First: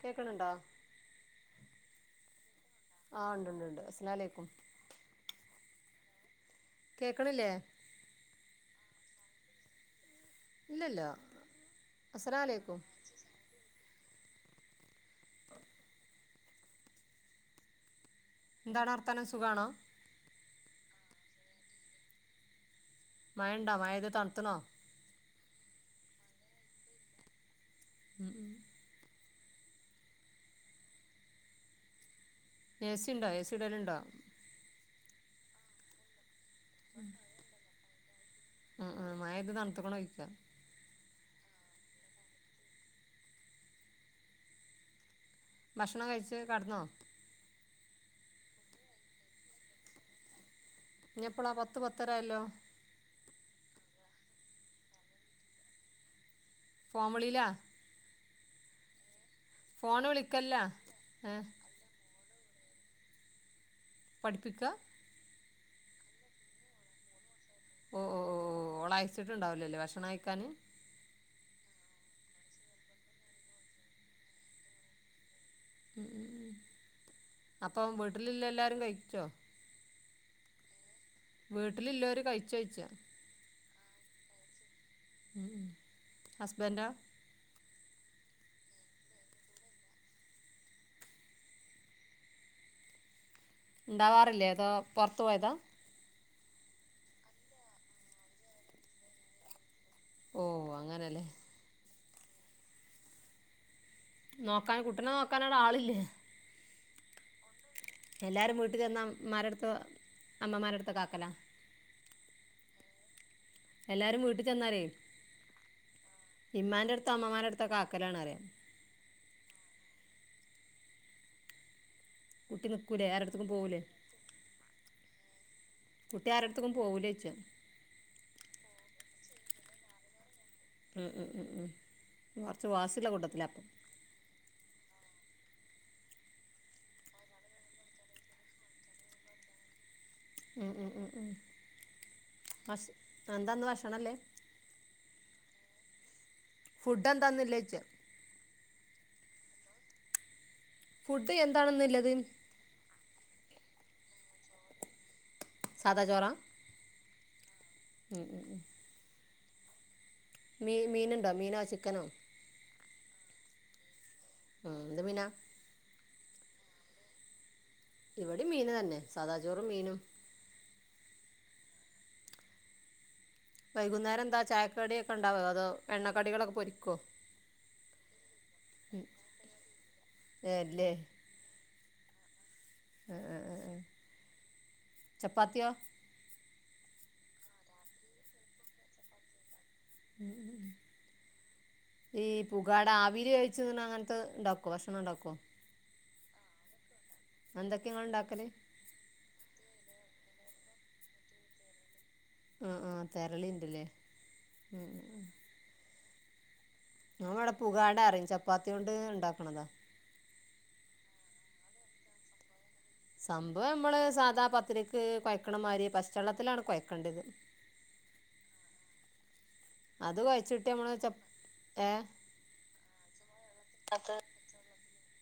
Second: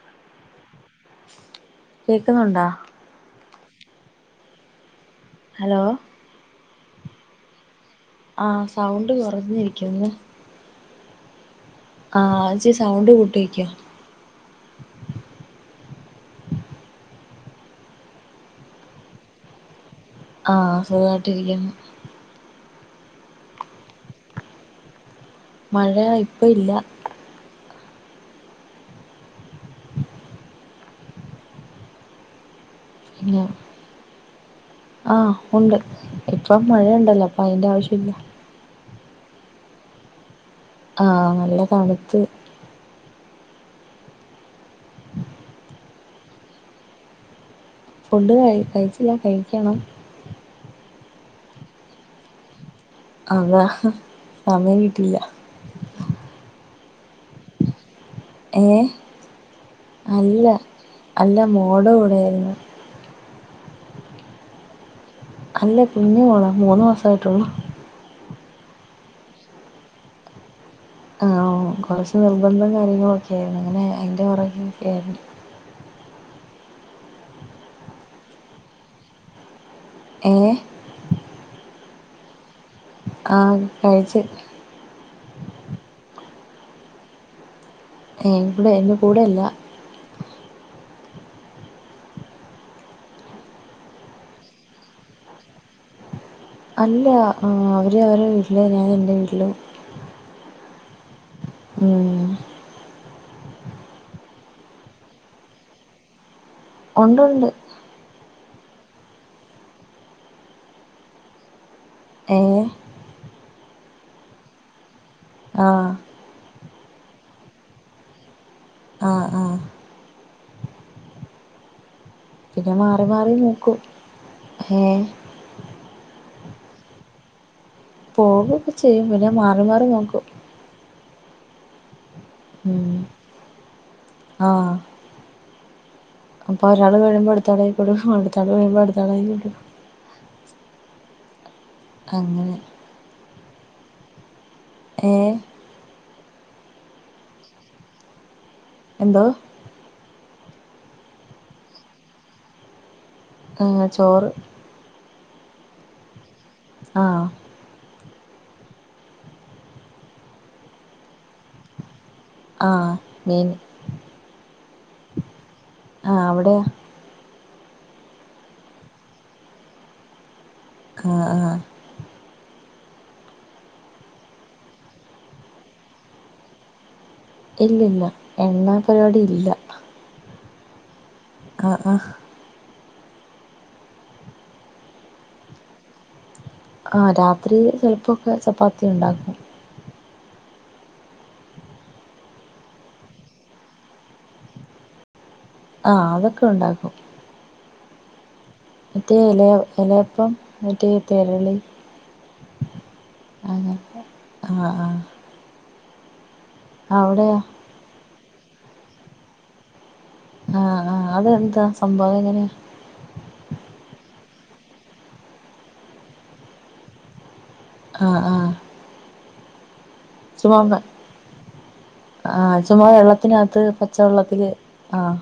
കേക്ക്ണ് ണ്ടൊ? കേക്ക്ന്നുണ്ടാ? ആഹ് ഉണ്ട് ഉണ്ട് ണ്ട്. അസ്സലാമു അലൈക്കും. ഹലോ കേക്ക്ണില്ലെ? ആഹ് സൗണ്ട് കൊറഞ്ഞിരിക്ക്ന്ന്. ഇല്ലല്ലാ ആഹ് ഇച്ചിരി സൗണ്ട് കൂട്ടി വെയ്ക്ക്. എന്താണ് വർത്താനം സുഖാണൊ? ആഹ് സുഖമായിട്ടിരിക്കുന്നു. മഴ ണ്ടൊ. മഴെയ്ത് തൺത്ത്ണൊ? മഴ ഇപ്പൊ ഇല്ല. ഉം ഏ സി ണ്ടൊ. ഏ ഇങ്ങനെ സി ഇടല് ണ്ടൊ? ആഹ് ഉണ്ട്. ഇപ്പൊ മഴയുണ്ടല്ലൊ അപ്പം അയിന്റെ ആവശ്യം ഇല്ല. അഹ് ആഹ്. മഴെയ്ത് തൺത്ത്ക്ക്ണൊ ചോയ്ക്കാ? ആഹ് നല്ല തണ്ത്ത് ഭക്ഷണം കഴിച്ച് കട്ന്നൊ? ഫുഡ് കഴി കഴിച്ചില്ല കഴിക്കണം. ഇഞ്ഞ് എപ്പളാ പത്ത് പത്തരായ ല്ലൊ? അതാ. സമയം കിട്ടില്യ. ഫോൺവിളീലാ. ഏഹ് ഫോൺ അല്ല. വിളിക്കല്ല ഏ അല്ല മോൾടെ കൂടെയായിര്ന്ന്. പഠിപ്പിക്കാ? അല്ല കുഞ്ഞി മോളാ. മൂന്ന് മാസായിട്ടൊള്ളു. ഓഹ് ഓഹ് ഓഹ് ഓഹ് ഓളയച്ചിട്ട്ണ്ടാവില്ലല്ലോ ഭക്ഷണം കയ്ക്കാന്. ഉം. കൊർച്ച് നിർബന്ധം കാര്യങ്ങളൊക്കേണ്. ങ്ങനെ അയ്ന്റെ പൊറകെ ഒക്കെര്ന്ന്. ഉം ഉം ഉം. അപ്പം വീട്ട്ല്ള്ള എല്ലാരും കഴിച്ചൊ? ഏഹ്? വീട്ടില്ള്ളോര് കഴിച്ചോയ്ച്ചാ? ആഹ്. കഴിച്ച്. ഉം. ഹസ്ബന്റൊ? ഏ ബടെ എൻ്റെ കൂടെയല്ല ണ്ടാവാറില്ലേ അതോ പൊർത്ത് പോയത അല്ല അവര് അവരെ വീട്ടിൽ ഞാൻ എൻ്റെ വീട്ടിൽ ഓ അങ്ങനെലേ ഉം നോക്കാൻ കുട്ട്ടിനെ നോക്കാനടെ ആളില്ലേ ഉണ്ടുണ്ട് എല്ലാരും വീട്ടിൽചെന്നാൽ മ്മാരെട്തു അമ്മമാരെട്ത്തൊക്കാക്കലാ ഏഹ് എല്ലാരും വീട്ടി ചെന്നാലെ ആഹ് ഇമ്മാന്റെട്ത്തൊ അമ്മമാരെട് ത്തൊക്കാക്കലാണറിയാ ആഹ് ആഹ് കുട്ടി പിന്നെ നിക്കൂലേ മാറി മാറി ആരെട്ത്ത്ക്കും നോക്കും പോവൂലേ? ഏഹ് കുട്ടി ആരട്ത്ത്ക്കും പോവൂലെയ്ച പോകൊക്കെ ചെയ്യും പിന്നെ മാറി മാറി നോക്കും ഉം ഉം ഉം ഉം കൊർച്ച് ഉം വാസിള്ള കൂട്ടത്തില പ്പം ആഹ് അപ്പൊരാൾ വരുമ്പോ അടുത്താളയിപ്പെടും അടുത്താൾ വരുമ്പോ അടുത്ത ആളയിപ്പെടും ഉം ഉം ഉം അങ്ങനെ അസ് എന്താന്ന് ഭക്ഷണം ള്ളെ ഏഹ് ഫുടെന്താ ന്ന് ള്ളെ ചോയ്ച്ച എന്തോ ഫുഡ് എന്താണെന്നുള്ളത് ആഹ് ചോറ് സാധാ ചോറാ ആഹ് ഉം ഉം മീ മീന്ണ്ടോ മീനോ ചിക്കനോ ആഹ് മീൻ എന്ത് മീനാ അവിടെയോ ഇവടിം മീൻ തന്നെ സാദാ ചോറും മീനും ആഹ് വൈകുന്നേരം ന്താ ചായക്ക് കടി ഒക്കെ ണ്ടാവോ അതോ എണ്ണക്കടികളൊക്കെ പൊരിക്കൊ ഇല്ലല്ല എണ്ണ പരിപാടി ഇല്ല ഏ ല്ലേ ആഹ് ആഹ് ആഹ് ചപ്പാത്തിയോ ആഹ് രാത്രി ചിലപ്പൊക്കെ ചപ്പാത്തി ഉണ്ടാക്കും ഉം ഉം ഈ പുകാട ആവില് വേവിച്ചു തിന്ന് ണങ്ങനത്തെ ഉണ്ടാക്കുവോ ഭക്ഷണം ഉണ്ടാക്കുവോ ആഹ് അതൊക്കെ ഉണ്ടാക്കും. എന്തൊക്കെയങ്ങള് ണ്ടാക്കല്? മറ്റേ ഇല എലയപ്പം മറ്റേ തെരളി ആഹ് ആഹ് തെരളിണ്ട്ല്ലേ അങ്ങനത്തെ ആഹ് ഉം ആഹ് ഉം അവിടെയോ ഞങ്ങടെ പുകാട അറിയും ചപ്പാത്തി കൊണ്ട് ഉണ്ടാക്കണതാ. ആഹ് ആഹ് അതെന്താ സംഭവം എങ്ങനെയാ? സംഭവം നമ്മള് സാദാ പത്തിരിക്ക് കൊയക്ക്ണ മാതിരി പശ്ചള്ളത്തിലാണ് കൊയക്കണ്ടത്. ആഹ് ആഹ് അത് ചുമ്മാ കൊയച്ചിട്ട് നമ്മള് ചപ്പ്‌ ഏഹ് ആഹ് ചുമാ വെള്ളത്തിനകത്ത് പച്ചവെള്ളത്തില് ആഹ്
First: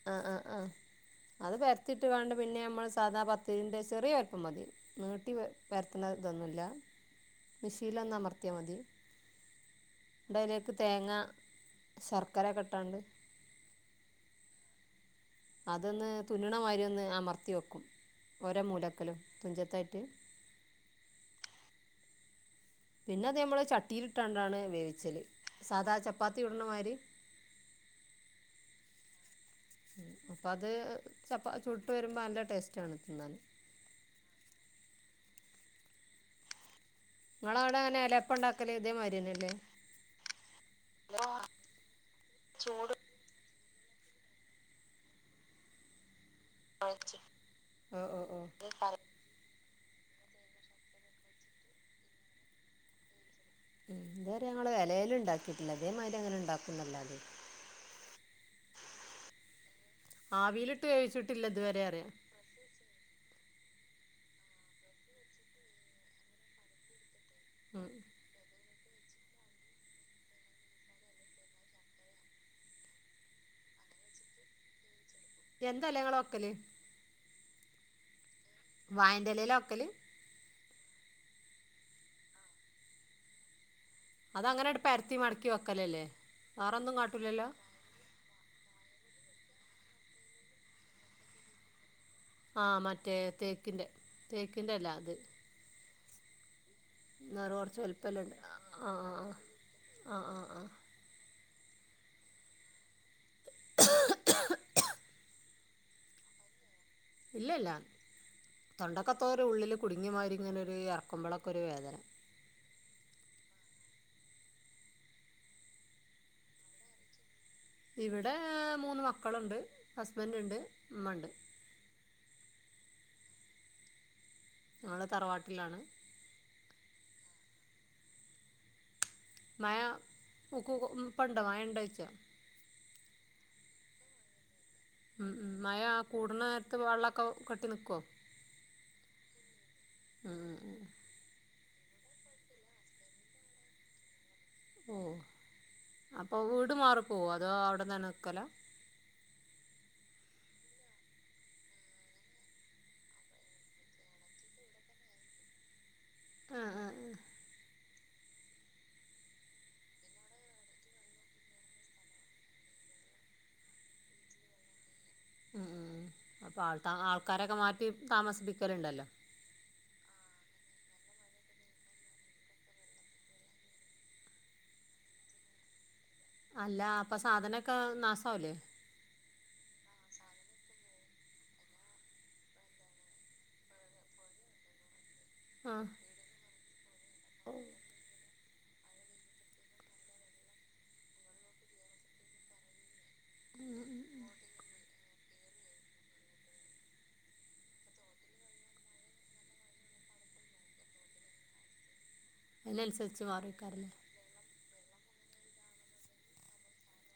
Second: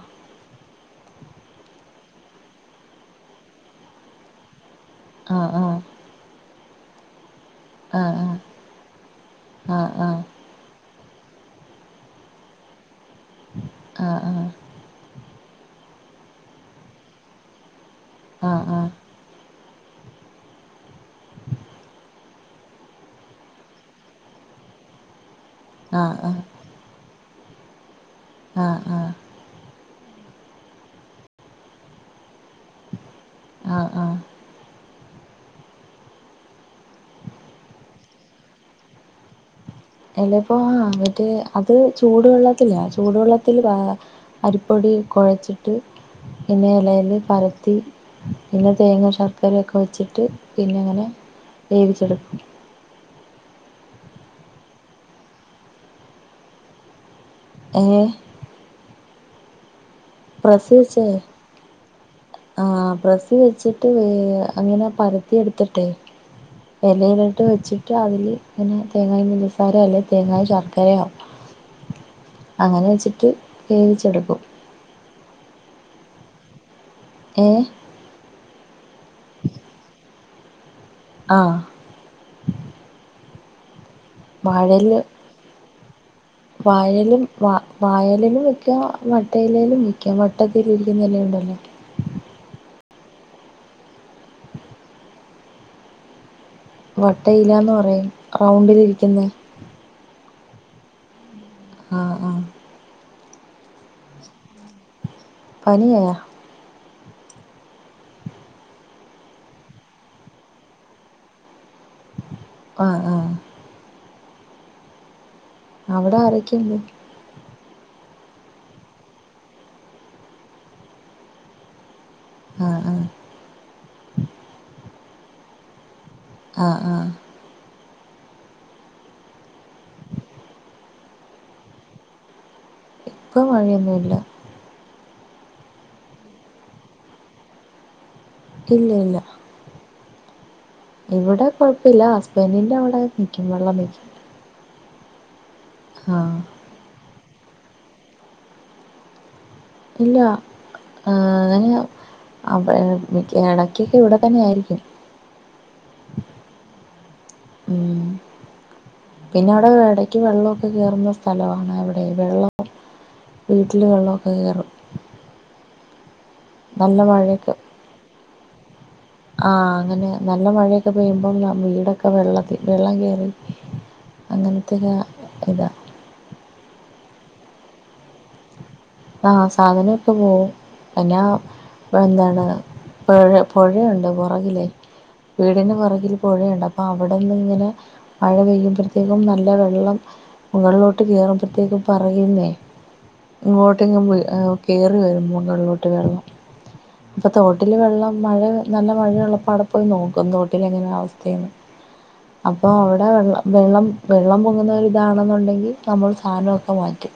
അത് പരത്തിട്ട് വേണ്ട പിന്നെ നമ്മള് സാദാ പത്തിരിന്റെ ചെറിയ വലിപ്പം മതി. നീട്ടി പ ആഹ് ആഹ് പരത്തണ തൊന്നുല്ല മിഷീൽ ഒന്ന് അമർത്തിയാ മതി. ആഹ് ആഹ് ണ്ടയിലേക്ക് തേങ്ങ ശർക്കരക്കെട്ടാണ്ട് ആഹ് ആഹ് അതൊന്ന് തുന്നണ മാതിരി ഒന്ന് അമർത്തി വെക്കും. ആഹ് ഓരോ ആഹ് മൂലക്കലും തുഞ്ചത്തായിട്ട്. പിന്നത് നമ്മള് ചട്ടിൽട്ടാണ്ടാണ് വേവിച്ചല്. സാദാ ആഹ് ആഹ് ചപ്പാത്തി ചുടണമാതിരി. ആഹ് ആഹ് അപ്പ അത് ചപ്പ ചുട്ട് വരുമ്പോ നല്ല ടേസ്റ്റാണ് തിന്നാന്. ആഹ് ആഹ് ആഹ് ങ്ങളവിടെ എങ്ങനെയാ എലയപ്പ ണ്ടാക്കല് തേമാതിരി തന്നെയല്ലേ? എലയപ്പവാ മറ്റേ അത് ചൂടുവെള്ളത്തിലാ. ചൂടു വെള്ളത്തില് താ അരിപ്പൊടി കൊഴച്ചിട്ട് പിന്നെലേല് പരത്തി ഓഹ് ഓഹ് ഓഹ് പിന്നെ തേങ്ങ ശർ കറിയൊക്കെ വെച്ചിട്ട് പിന്നെ അങ്ങനെ വേവിച്ചെടുക്കും. ഉം ഇത് വരെ ഞങ്ങള് എലേല് ണ്ടാക്കിയിട്ടില്ല. തേമാതിരി അങ്ങനെ ണ്ടാക്കും ന്നല്ലാതെ. ഏഹ് ആവിലിട്ട് വേവിച്ചിട്ടില്ല ഇതുവരെ അറിയാ ആഹ് പ്രസ് വെച്ചിട്ട് അങ്ങനെ പരത്തി എടുത്തിട്ടെ എലേല്ട്ട് ഉം വെച്ചിട്ട് അതില് പിന്നെ തേങ്ങായും പഞ്ചസാരൊ അല്ലേ തേങ്ങായും ശർക്കരയോ അങ്ങനെ വെച്ചിട്ട് വേവിച്ചെടുക്കും. എന്തെലയാ ങ്ങള് വൊക്കല്? ഏഹ് വായന്റെലെലാ വെക്കല്? ആഹ് അതങ്ങനെട് പരത്തി മടക്കി വെക്കലല്ലേ? വേറൊന്നും വായെലും കാട്ടൂലല്ലോ വാ വായെലെലും വയ്ക്കാ വട്ടയെലെലും വയ്ക്കാ വട്ടത്തി ലിരിക്കുന്നെലയുണ്ടല്ലോ ആഹ് മറ്റേ തേക്കിന്റെ തേക്കിന്റെയല്ല ത് ന്നേറോ വട്ടയിലാന്ന് കൊറച്ച് പറയും വലിപ്പം ല്ലേ ആഹ് ആഹ് റൗണ്ടിലിരിക്കുന്ന ആഹ് ആഹ് ആഹ് ആഹ് ആഹ് ആഹ് ക്കാ ക്കാ ക്ക് പനിയാ ഇല്ല ല്ല തൊണ്ടക്കത്തോരു ഉള്ളില് കുടുങ്ങിമാരിങ്ങനൊര് എറക്കുമ്പളൊക്ക ഒരു വേദന ആഹ് ആഹ് അവിടെ ആരെക്കെയുണ്ട് ഇവിടെ മൂന്ന് മക്കളുണ്ട് ഹസ്ബന്റ്ണ്ട് ഇമ്മണ്ട്. ആഹ് ആഹ് ങ്ങള് തറവാട്ടിലാണ്? ആഹ് ആഹ് മഴ ഊക്കൂകു പ്പണ്ട മഴണ്ടോയ്ച്ച? മഴയൊന്നൂല്ല. ഉം ഉം മഴ ആ കൂട്ണ നേര്ത്ത് വള്ളക്കെ കെട്ടി നിക്കോ? ഇല്ല ഇല്ല ഉം ഉം ഇവ്ടെ കൊഴ്പ്പല്ലാ ഹസ്ബന്റ്ന്റെ അവ്ടെ നിയ്ക്കും വെള്ളം നിയ്ക്കും. ഓഹ് ആ അപ്പോ വീട് മാറി പോവോ അതോ അവ്ടെന്നന്നേ നിക്കലാ? ഇല്ലാ ആ അങ്ങനെയാ അപ്പ എടയ്ക്കെക്കെ ഇവ്ടെ തന്നെ ആയിരിക്കും. ആഹ് ആഹ് ആഹ് ഉം പിന്നെ അവ്ടെ എടയ്ക്ക് വെള്ളമൊക്കെ കേറുന്ന സ്ഥലമാണ് അവിടെ വെള്ളം വീട്ട്ല് വെള്ള ഒക്കെ കേറും. ഉം ഉം അപ്പൊ ആൾ നല്ല മഴയൊക്കെ ആൾക്കാരൊക്കെ മാറ്റി താമസിപ്പിക്കല്ണ്ടല്ലോ? ആ അങ്ങനെയാ നല്ല മഴയൊക്കെ പെയ്യുമ്പം വീടൊക്കെ വെള്ളത്തി വെള്ളം കേറി അങ്ങനത്തെക്ക ഇത. അല്ല അപ്പൊ സാധനൊക്കെ നാസാവ് ലേ ആ സാധനൊക്കെ പോവും അയ്നാ എന്താണ് പൊഴ പൊഴയുണ്ട് പൊറകിലേയ് വീടിന്റെ ആഹ് പൊറകില് പുഴയുണ്ട് അപ്പ അവടെന്ന് ഇങ്ങനെ മഴ പെയ്യുമ്പഴത്തേക്കും നല്ല വെള്ളം മുകളിലോട്ട് കേറുമ്പത്തേക്കും പറയുന്നേ ഇങ്ങോട്ട് കേറും മുകൾലോട്ട് വെള്ളം ഇപ്പൊ തോട്ടില് വെള്ളം മഴ നല്ല മഴയുള്ളപ്പോ അവ്ടെ പോയി നോക്കും തോട്ടിൽ എങ്ങനെ അവസ്ഥയെന്ന്. [inaudible] അപ്പോ അവ്ടെ അതിനനുസരിച്ച് വെള്ളം വെള്ളം മാറിക്കാരല്ലേ വെള്ളം പൊങ്ങുന്നരിതാണെന്നുണ്ടെങ്കി നമ്മൾ സാനൊക്കെ മാറ്റും.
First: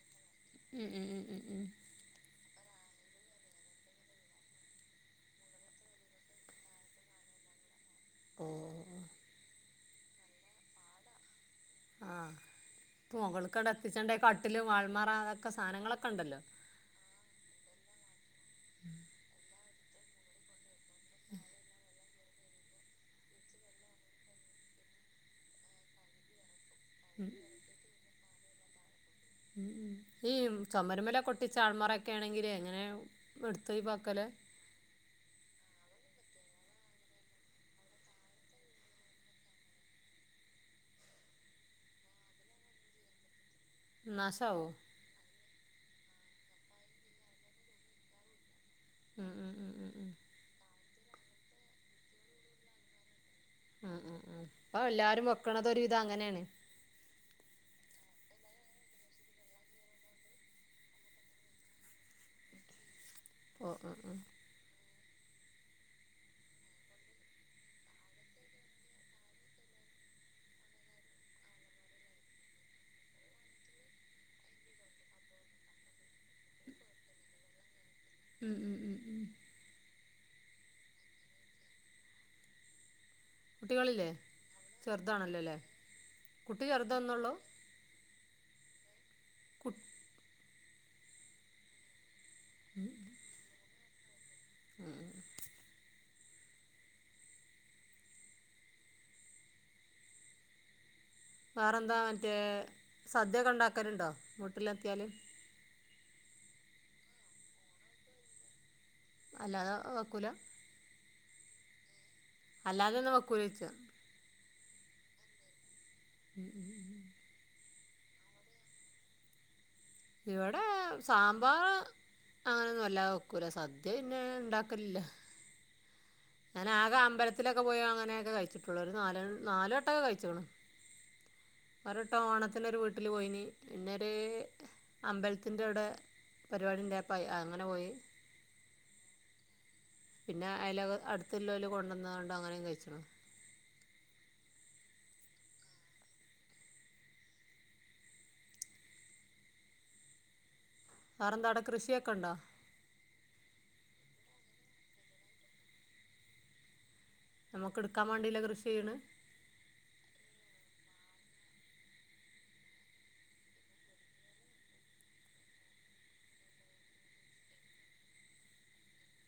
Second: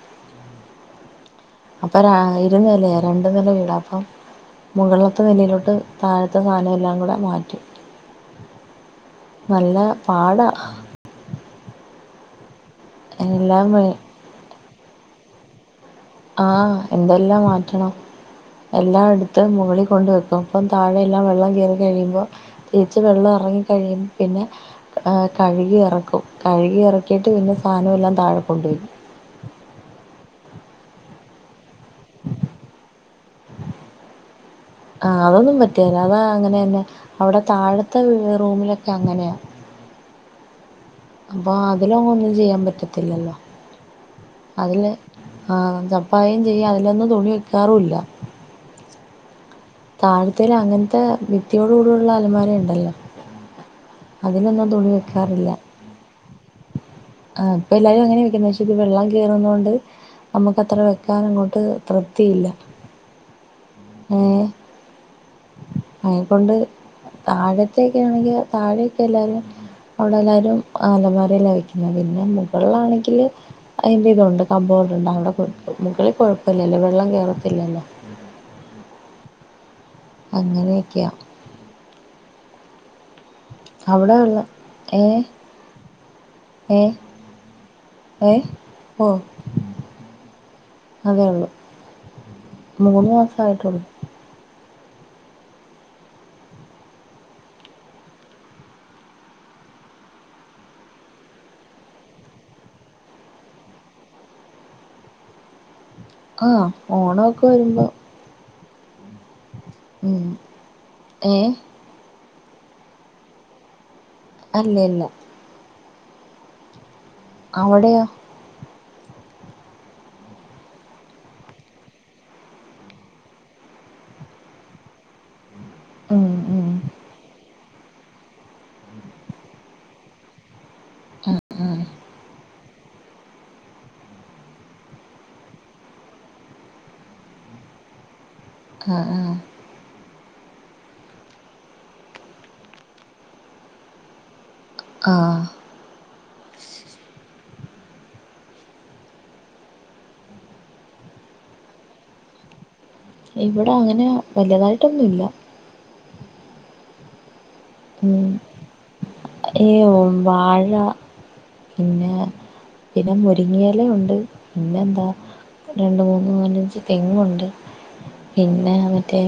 ഉം ഉം ഉം ഉം ഉം അപ്പൊ രാ ഇരുനിലേ രണ്ടു നില വീടാ അപ്പം മുകളത്തെ നിലയിലോട്ട് താഴത്തെ സാന എല്ലാം കൂടെ മാറ്റും. ഏഹ് നല്ല പാടാ ആ പ്പ എല്ലാം മുകൾക്കങ്ങട്ട് വേ എത്തിച്ചണ്ടേ കട്ടില് ആൾമാറ അതൊക്കെ സാനങ്ങളൊക്കെ ണ്ടല്ലോ ആ എന്തെല്ലാം മാറ്റണം എല്ലാം എടുത്ത് മുകളിൽ കൊണ്ട് വെക്കും. അപ്പം താഴെയെല്ലാം വെള്ളം കേറി കഴിയുമ്പോ തിരിച്ച് വെള്ളം എറങ്ങി കഴിയുമ്പ പിന്നെ ആ കഴുകി എറക്കും കഴുകി എറക്കിയിട്ട് പിന്നെ സാനവൊല്ലാം താഴെ കൊണ്ടേടും ഉം ഈ ചൊമര്മ്മലൊക്കൊട്ടിച്ച അൾമാറൊക്കേണെങ്കില് എങ്ങനേ ഇട്ത്തൊയ്‌വാക്കല്? ആ അതൊന്നും പറ്റ്കേല അതാ അങ്ങനെ തന്നെ അവ്ടെ താഴത്തെ റൂമിലൊക്കെ അങ്ങനെയാ അപ്പോ അതിലൊങ്ങും ഒന്നും ചെയ്യാൻ പറ്റത്തില്ലല്ലോ. ന്നാഷാവും അതില് ആ ചപ്പാവെയും ചെയ്യും അതിലൊന്നും തുണി വെയ്ക്കാറൂല്ല. ഉം ഉം ഉം ഉം താഴ്ത്തേൽ അങ്ങനത്തെ ഭിത്തിയോടു കൂടെയുള്ള അലമാരയണ്ടല്ലോ ഉം ഉം ഉം അപ്പൊ എല്ലാവരും വെക്കാറില്ല വെക്കണതൊരു വിധം അങ്ങനെയാണ് ഇപ്പം എല്ലാവരും അങ്ങനെ വെക്കുന്നത് പക്ഷെ ഇത് വെള്ളം കയറുന്നകൊണ്ട് നമുക്ക് അത്ര വെക്കാനങ്ങോട്ട് തൃപ്തിയില്ല ഓ ഉം ഉം ഏ അയി കൊണ്ട് താഴത്തൊക്കെ ആണെങ്കിൽ താഴൊക്കെ എല്ലാരും അവിടെ എല്ലാവാരും അലമാരേൽ വയ്ക്കും പിന്നെ പിന്നെ മുകളിലാണെങ്കിൽ അതിൻ്റെ ഇതുണ്ട് കമ്പോർഡുണ്ട് അവിടെ മുകളിൽ കുഴപ്പല്ലല്ലോ വെള്ളം കയറത്തില്ലല്ലോ ഉം ഉം ഉം ഉം അങ്ങനെയൊക്കെയാ കുട്ടികളില്ലേ അവിടെ ഉള്ള ഏ ചെറുതാണല്ലോ ല്ലേ കുട്ടി ചെറുതൊന്നൊള്ളൂ ഏഹ് ഓഹ് കുട്ട് അതേ ഉള്ളു മൂന്ന് മാസായിട്ടുള്ളു ഉം ഉം വേറെ എന്താ മറ്റേ സദ്യൊക്കെ ഉണ്ടാക്കല്ണ്ടോ വീട്ടിലെത്തിയാലും ആഹ് ഓണൊക്കെ വരുമ്പോ അല്ലാതെ ഉം വെക്കൂല ഏഹ് അല്ലാതൊന്നും വെക്കൂലോയ്ച്ച അല്ലല്ല ഉം ഉം ഉം ഉം അവിടെയോ ഇവിടെ സാമ്പാർ അങ്ങനെയൊന്നും വല്ലാത വെക്കൂല സദ്യ പിന്നെ ഉണ്ടാക്കലില്ല ഉം ഞാൻ ഉം ആകെ അമ്പലത്തിലൊക്കെ ക്കെ പോയി അങ്ങനൊക്കെ കഴിച്ചിട്ടൊള്ളൂ ഒര് നാലണ് നാല് വട്ടൊക്കെ കഴിച്ച്ക്ക്‌ണ് ആ നാല് വട്ടം ഓണ ത്തിന് ഒരു വീട്ടിൽ പോയിന് പിന്നൊര് അമ്പലത്തിന്റവിടെ പരിപാടി ഉണ്ടായപ്പോ അയ് അങ്ങനെ പോയി ആഹ് ആഹ് പിന്നെ അയാലോക അടുത്തുള്ളോൽ കൊണ്ടുവന്ന്ങ്കാണ്ട് അങ്ങനെയും കഴിച്ച്ണ് ആഹ് വേറെന്താടെ കൃഷിയൊക്കെ ഉണ്ടോ ഇവിടെ അങ്ങനെ വല്തായിട്ടൊന്നൂല്ല നമുക്ക് എടുക്കാൻ വേണ്ടിയില്ല കൃഷി ചെയ്യണ് ഏയ് ഓം വാഴ പിന്നെ പിന്നെ മുരിങ്ങയിലയുണ്ട് പിന്നെന്താ രണ്ട് മൂന്ന് നാലഞ്ച് തെങ്ങുണ്ട് പിന്നെ മറ്റേ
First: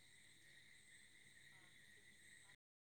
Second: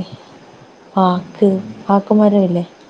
പാക്ക് പാക്ക്മരവില്ലേ